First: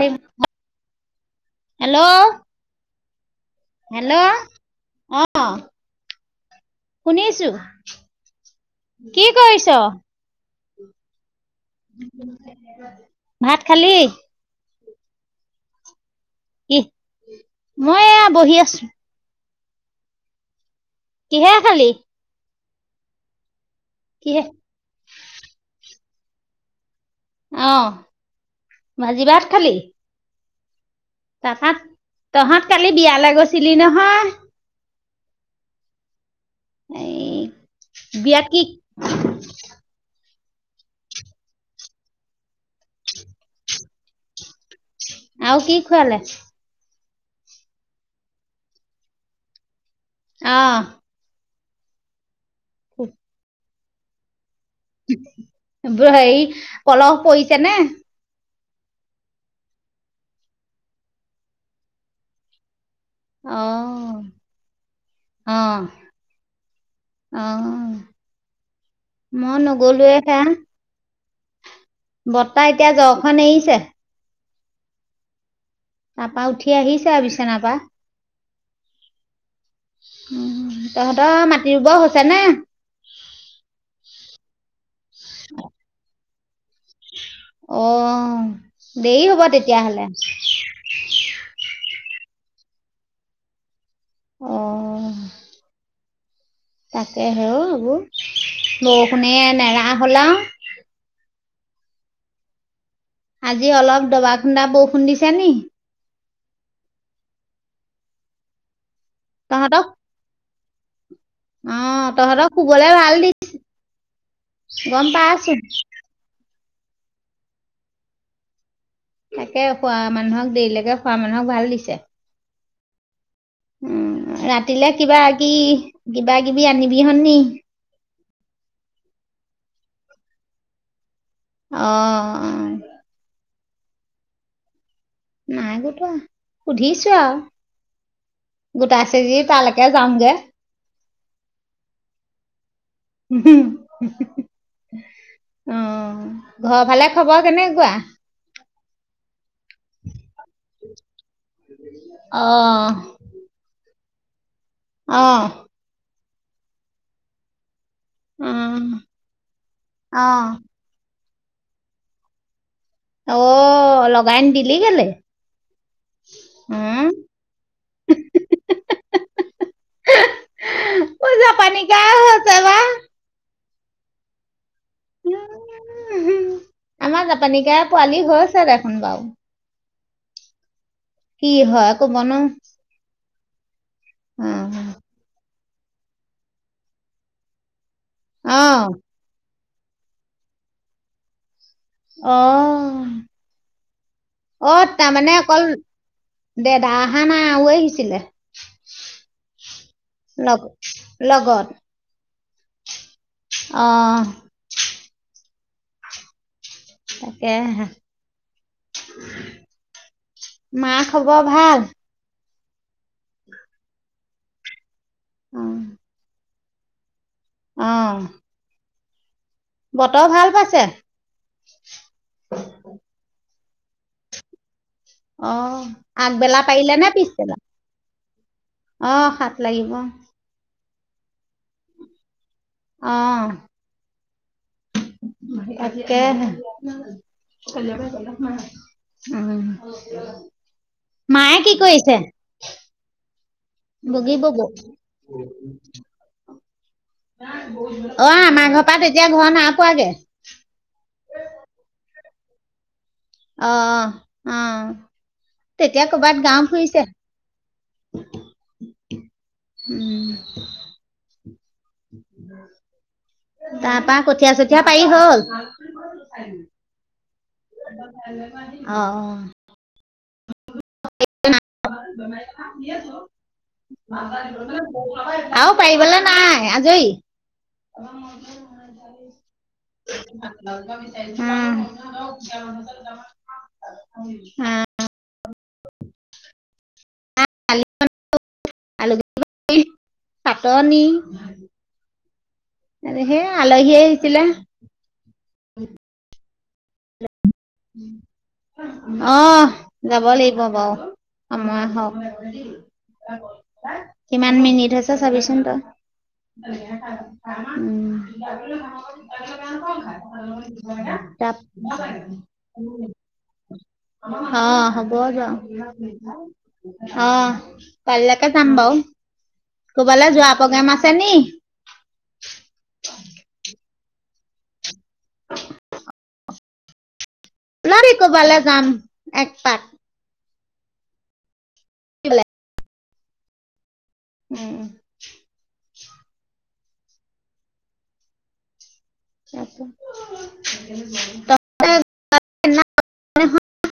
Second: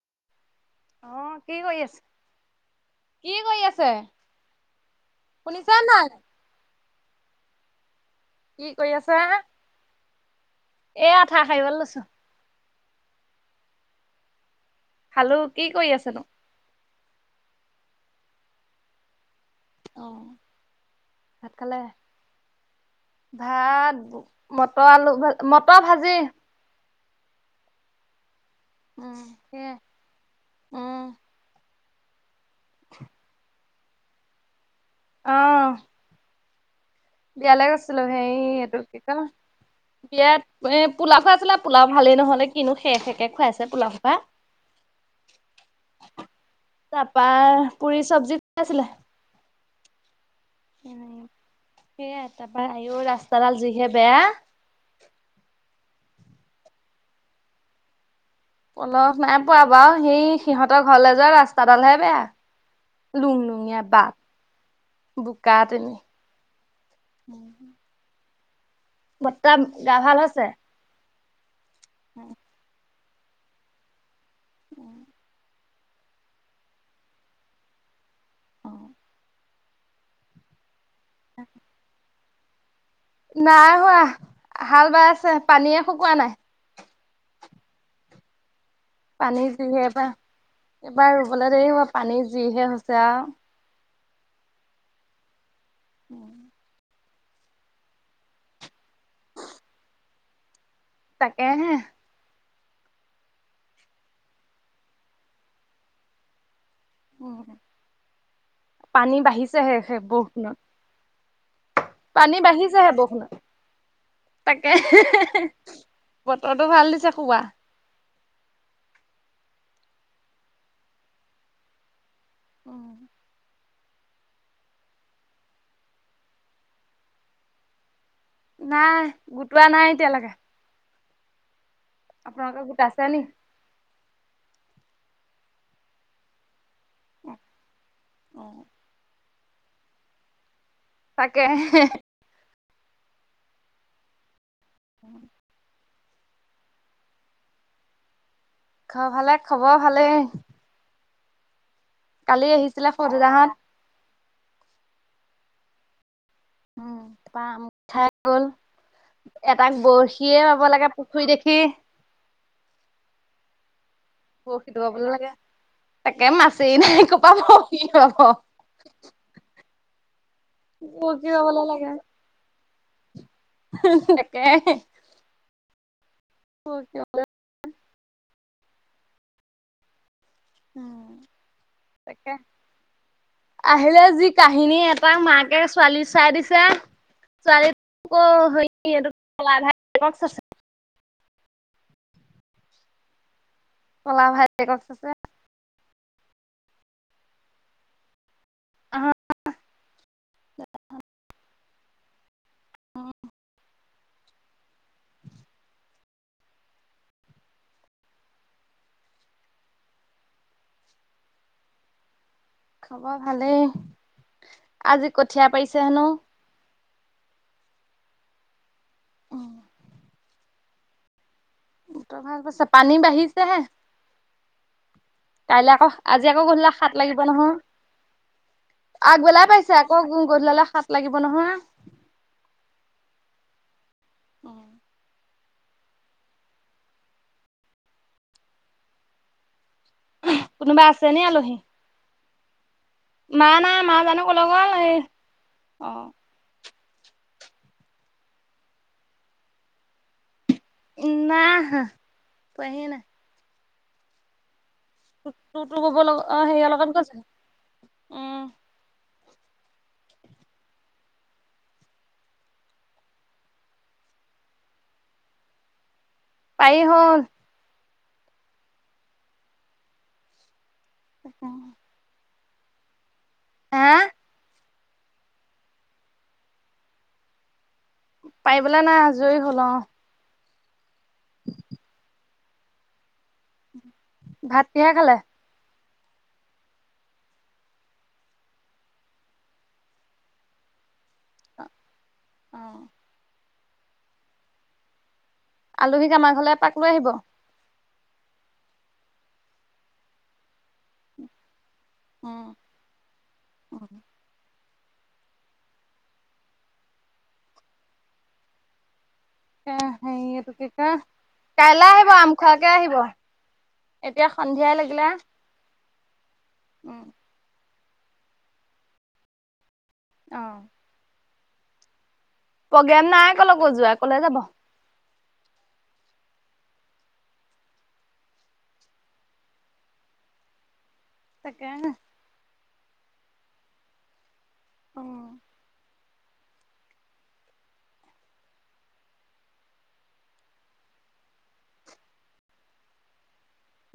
স অহ, কি কৰি আছা। হেল্ল' অহ। শুনিছা নাই? শুনি আছো। কি কি কৰিছ। ইয়াত। চাহ খাবলৈ লৈছো। ভাত খালি। খালো। কি কৰি আছেনো। কি,,, মই এয়া বহি আছো। অহ। কিহেৰে খালি। ভাত,,,,,,? কিহে মটৰ আলু ভাজি। মটৰ ভাজি জে। অহ। উম ভাজি- ভাত সেয়ে খালি। অ তহাত, তহঁত কালি বিয়ালৈ গৈছিলি নহয়। অহ। এই বিয়ালৈ গৈছিলো। হেই এইটো কি ক বিয়াত। এ পোলাও খোৱাইচিলে। পোলাও ভালেই নহলে কিনো শে, শে খুৱাইছে পোলাও খোপা। আউ কি খুৱালে। তাপা পুৰি চব্জি খুৱাইছিলে। অ স ন [unintelligible] সেইয়াই তাৰ পৰা হেৰি আও ৰাস্তাডাল যিহে। বেয়া বোৰ হেয়ি পলস পৰিছে নে? পলস নাই পোৱা বাৰু, হেৰি সিহঁতৰ ঘৰলে যোৱা ৰাস্তাডালহে বেয়া। লুং অ লুঙীয়া বাট, অ বোকা তেনে। অ মই নগ'লোয়ে সেয়া। বৰ্তা এতিয়া য [unintelligible] এৰিছে। তাপা উঠি আহিছে, আৰু বিচনাৰ পা। উম। তহঁতৰ মাটি ৰুব হৈছ চেনে নাই হোৱা, হাল বাই আছে, পানীয়ে শুকোৱা নাই। অ' পানী যিহে এইবাৰ, এইবাৰ ৰুবলে দেৰি হ'ব পানী যিহে হৈছে আউ। অ' উম। তাকে হে এইবোৰ, বৰষুণে নেৰা হ'ল আও। তাকে হে। আজি অলপ দবা খুন্দা বৰষুণ দিছে নি? উ। পানী বাঢ়িছেহে তহঁতক সে বৰষুণেত। অঁ পানী তহঁতক বাঢ়িছে হে শুবলৈ ভাল বৰষুণত দিছে গম তাকে পাইছোঁ বতৰটো ভাল দিছ শুৱা। সে শুৱা মানুহক দেৰিলৈকে শুৱা মানুহক ভাল দিছে। অ'। উম, ৰাতিলে কিবা কি কিবা কিবি আনিবি হন নি? নাই গোটোৱা নাই এতিয়ালৈকে। অঁ আপোনোকে অঁ গোটাইছে নি? নাই গোটোৱা। সুধিছো আৰু, গোটাইছে যদি তালেকে যামগে। তাকে। অ'। ঘৰৰ ফালে খবৰ কেনেকুৱা? ঘৰৰ ভালে খবৰ ভালে। কালি আহিছিলে অ' সোনটোদাহঁত। অ'। উম পাম ঠাই গ'ল অ' এটাক বৰশিয়ে অ' পাব লাগে শুই দেখি অ' লগাইন দিলি কেলে? বৰশিটোৱাবলৈ লাগে তাকে মাছেই উম, নাই ক'ৰপৰা পাবি বাৰু। পইজা পানী কা হৈছে বাা [unintelligible] তাকে। উম। বৰশী আমাৰ জাপানি কৱৈ পোৱালি হৈছে দেখোন বাও বাব উম কি হয় আকৌ বন তাকে আহিলে যি কাহিনী এটা মাকে, ছোৱালী চাই দিছে ছোৱালী, অ' [inaudible] চ অ! কলা অ ভাইকক চাইছে তাৰমানে অকল দে দা অা নাই আৰু আহিছিলে আহ ন লগন অ! অ' তাকে মা হব ভাল! খব ভালেই! আজি কঠীয়া পাৰিছে হেনো আহ! অ! বতৰ ভাল পাইছে। তই ভাল কছা পানী বাঢ়িছেহে। কাইলে অ', আকৌ আজি আকৌ আগবেলা গধূলা খাত পাৰিলে নে লাগিব নহয় পিছবেলা অ', আগবেলাই সাত পাইছে লাগিব আকৌ গধূলালে খাত, লাগিব নহয়। আহ তকেহে, উম। কোনোবা আছে নি আলহী? মায়ে কি কৰিছে? মা নাই মা জানো বগী ক'লৈ ববৌ গ'ল? এই অ'। অ', আমাৰ ঘৰৰ পৰা তেতিয়া ঘৰ নাপোৱাগে। না, আহা, পোৱাহিয়ে নাই। অ', অ'। [unintelligible] তেতিয়া কৰ'বাত অ', গাওঁ হেৰিয়ৰ লগত ফুৰিছে গৈছে, উম। উম। তাপা কঠীয়া চঠীয়া পাৰি হ'ল? পাৰি হ'ল। অ' [unintelligible] [unintelligible] [unintelligible] হা আৰু পাৰিবলৈ নাই আজৰি পাৰিবলে নাই [unintelligible] আজৰি হ'ল অ'। [unintelligible] উম [unintelligible] [unintelligible] ভাত কিহে খালে? [unintelligible] আলু চাটনি। [inaudible] অ' হে আলহী আহিছিলে আলহীক আমাৰ ঘলৈ এপাক লৈ আহিব অহ, যাব লাগিব বাৰু সময় হওক। কিমান মিনিট [unintelligible] চাবিচোন তই। [inaudible] হৰি এইটো কি কয়। কাইলে আহিব আম খোৱা অহ, লাগিলে। হ'ব বাৰু উম। [unintelligible] অহ '। কাইলে কো জাম বাৰু। কবালে যোৱা অ'। প্ৰগ্ৰেম আছে নি? প্ৰগ্ৰেম নাই কলে কু যোৱা। কলৈ যাব। উলাবি কবালে যাম। এক পাক। তাকে হে। কি খালে [unintelligible] উম অ ছা ত [unintelligible]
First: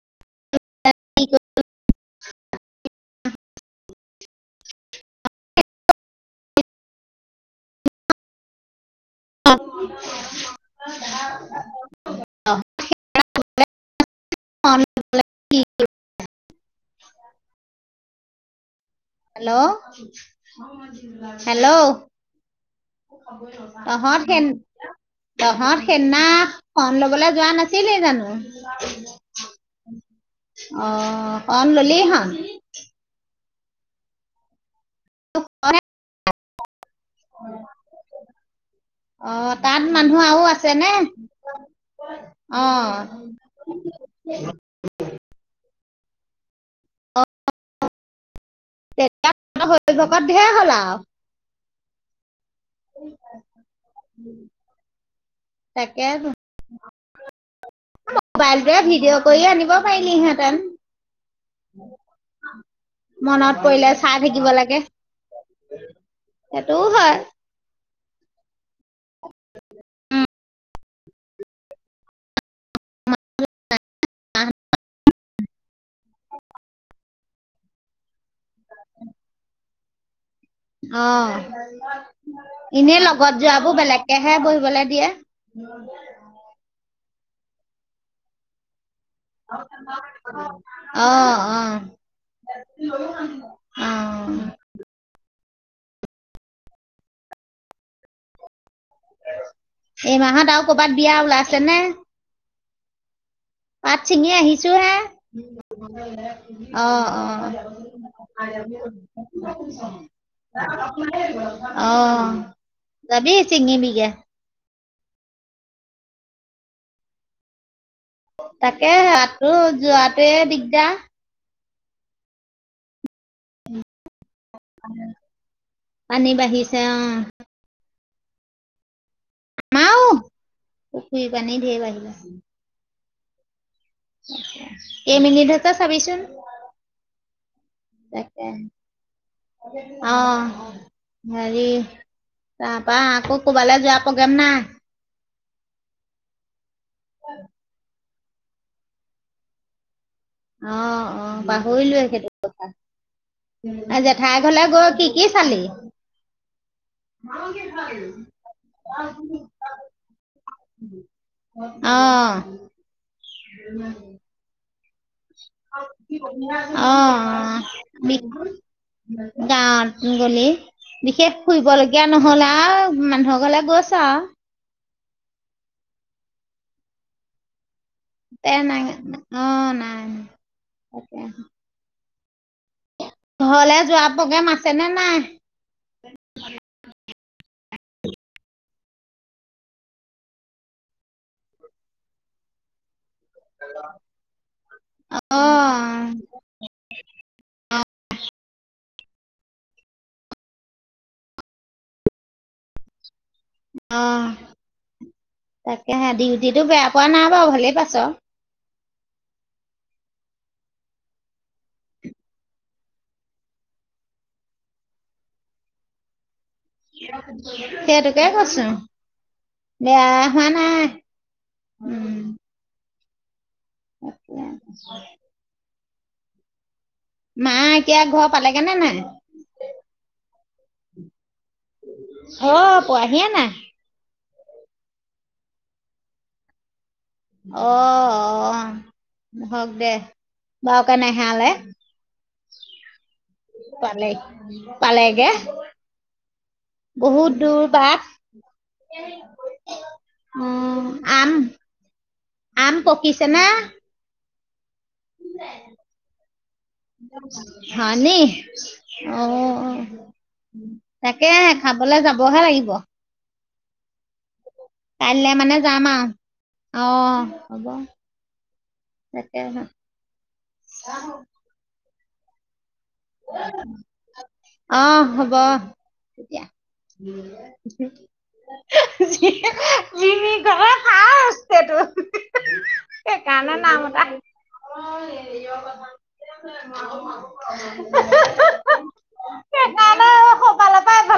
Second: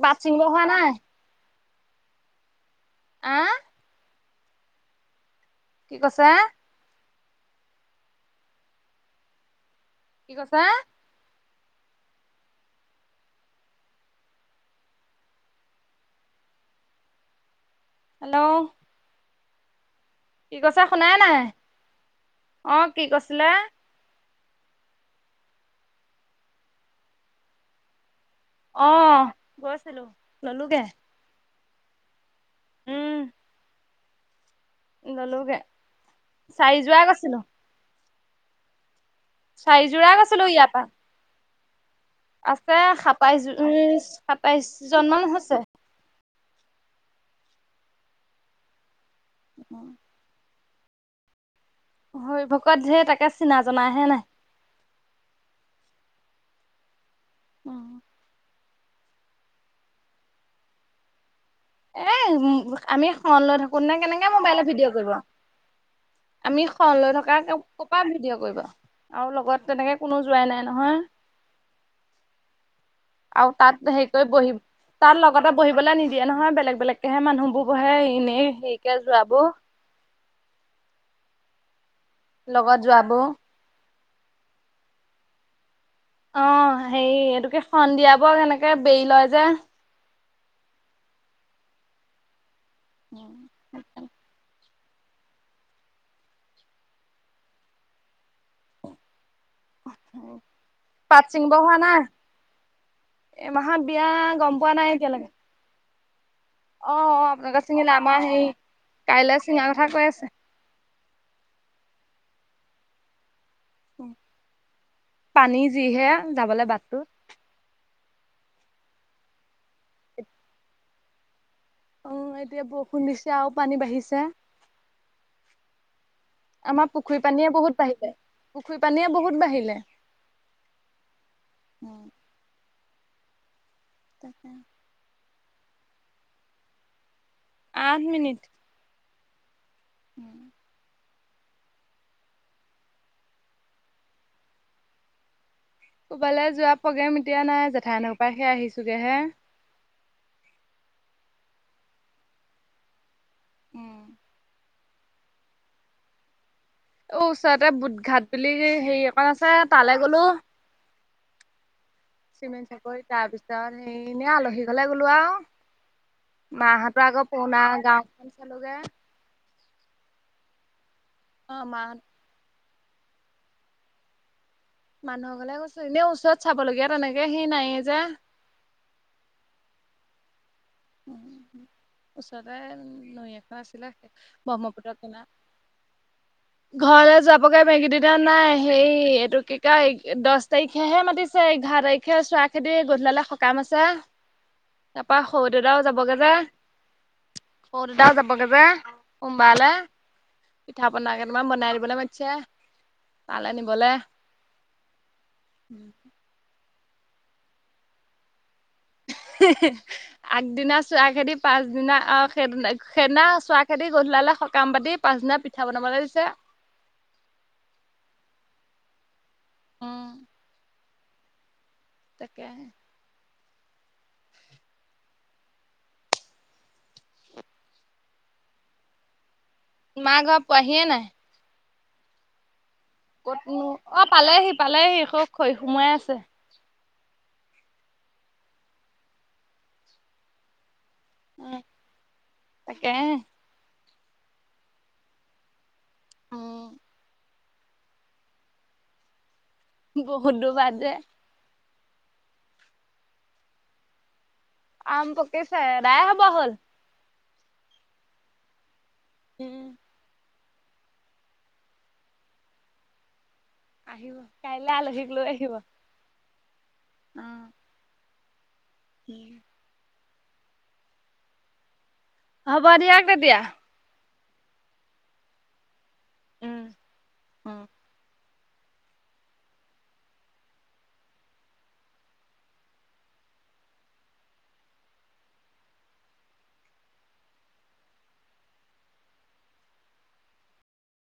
বাত চিংবা হোৱা নাই। আহ কি কৈছা? অ কি কৈছা? অ [unintelligible] হেল্লো'' হেল্লো' নাই হেল্লো' অ কি কৈছিলে তহত, সিন তহঁত সেদিনা শন লবলৈ যোৱা নাছিলেই জানো? অহ গৈছিলো ললোগে। অ শৰণ ল'লিহত। [inaudible] ল'লোগে। চাইজ। যোৱা গৈছিলো। অ', তাত চাৰিযোৰা মানুহ গৈছিলো আৰু ইয়াৰ আছে পৰা নে? অ। আছে সাতাইশ-সাতাইশ জনমান হৈছে। তাত হৰি ভকত ধেই হ'লা আৰু। অহ। হৰি ভক ক'ত ধেই তাকে চিনা-জনা হে নাই। তাকেটো। অ। মোবাইলটোৱে ভিডিঅ' কৰি আনিব পাৰিলি হেতেন। এই আমি শৰণ লৈ পৰিলে থাকোতেনে চাই কেনেকে থাকিব মোবাইলত লাগে ভিডিঅ' কৰিব। আমি সেইটোও শৰণ লৈ হয় থকা ক'পা ভিডিঅ' কৰিব। আৰু লগত তেনেকে কোনো যোৱাই নাই নহয়। আৰু তাত হেৰি কৰি বহি তাত লগতে বহিবলে নিদিয়ে নহয়, বেলেগ-বেলেগকেহে মানুহবোৰ, বহে ইনেই। সেই হেৰিকে যোৱাবোৰ। অহ। লগত এনে যোৱাবোৰ লগত যোৱাবোৰ বেলেগ এহে বহিবলৈ দিয়ে। অ', হেৰি এইটো কি, সন্ধিয়াবৰ সেনেকে বেৰি লয় যে। অ', অ'। অহ। এই মাহত আৰু কৰ'বাত বিয়া পাত ছিঙিব ওলাইছে নে? হোৱা নাই এই মাহত পাত বিয়া ছিঙি গম আহিছো পোৱা নাই হে এতিয়ালৈকে। [unintelligible] অ', অ', আপোনালোকে চিঙিলে, আমাৰ হেৰি কাইলে চিঙাৰ কথা কৈ আছে। অ', যাবি। চিঙিবিগে। পানী যিহে যাবলৈ বাটটো। তাকে ৰাতটো যোৱাটোৱে দিগদাৰ। উম, এতিয়া বৰষুণ দিছে আৰু পানী বাঢ়িছে। পানী বাঢ়িছে আমাৰ অ পুখুৰী পানীয়ে বহুত বাঢ়িলে। পুখুৰী পানীয়ে ব আমাও পুখুৰী পানী ধেৰ বাঢ়িলে। এই মিনিট তই চাবিচোন। আঠ মিনিট তাকেই। অহ। হেৰি তাৰপা আকৌ ক'বালৈ যোৱা প্ৰগ্ৰেম নাই। বালে যোৱা প্ৰগেম এতিয়া নাই জেঠা ন'। [unintelligible] আহিছো গেহে। অ', অ', পাহৰিলোয়ে সেইটো কথা। জেঠাই ঘলে গ'ত। কি কি চালি। অ', ওচৰতে বুট ঘাট বুলি হেৰি অকন আছে তালৈ গ'লো। অ চিমে চাকৰি, তাৰ পিছত সেনে আলহী ঘৰলে গ'লো আৰু। অ', মাহঁতৰ আগৰ অ', পুৰণা বি গাঁওখন চালোগে গাঁত মুংগলী বিশেষ অ শুইব মাহত লগীয়া নহ'ল আৰু। মানুহৰ গলে গৈছা মানুহৰ ঘৰলে গৈছোঁ। এনে ওচৰত চাবলগীয়া তেনেকে সেই নায়ে যে। [unintelligible] অ, নাই। তাকে। উচতে উ নৈ এখন ঘৰলে আছিলে যোৱা প্ৰগ্ৰেম আছে নে ব্ৰহ্মপুত্ৰৰ নাই কনা ঘৰলে য বগে মেগী দুইডা নাই হেই এইটো কি কাই দছ তাৰিখেহে মাতিছে ইঘাৰ তাৰিখে চোৱা খেতি গধূলালে সকাম আছে তাৰ পা স অ দেদাও যাবগে যে। স দেদাও যাবগে যে সোমবালে পিঠা পনা কেইটামান বনাই দিবলৈ মাতিছে। তালৈ নিবলে অ' তাকেহে ডিউটিটো বেয়া পোৱা নাই বাৰু ভালেই পাইছ। আগদিনা চোৱা খেদি পাছদিনা আহ সেইদিনা-সেইদিনা চোৱা খেদি গধূলালে সকাম পাতি পাছদিনা পিঠা বনাবলৈ দিছে। সেইটোকে কছো উম বেয়া হোৱা নাই। উম, তাকে। [unintelligible] মা এতিয়া ঘৰ পালেগে নে নাই? মা ঘৰ পোৱাহিয়ে নাই হ কতনো অ পালেহি পালেহি খব খৰি সোমাই আছে। অ' অহ হওক দে ব কেনেহেলে তাকে পালে, পালেগে উম। বহুত দূৰ বাট বহুত [unintelligible] দূৰ বাট উম, যে আম আম পকিছে নে? আম পকিছে। আদাই হব হল হয় নি? উম, অহ। তাকেহে খাবলে যাবহে লাগিব। আহিব। কাইলৈ আলহীক লৈ কাইলৈ আহিব। মানে যামা আৰু। অ, হ'ব। উম। তাকে হে। [unintelligible] হব দিয়ক তেতিয়া। অ', হব তেতিয়া উম, উম। [unintelligible] সেইকাৰণে সৌফালৰ পৰা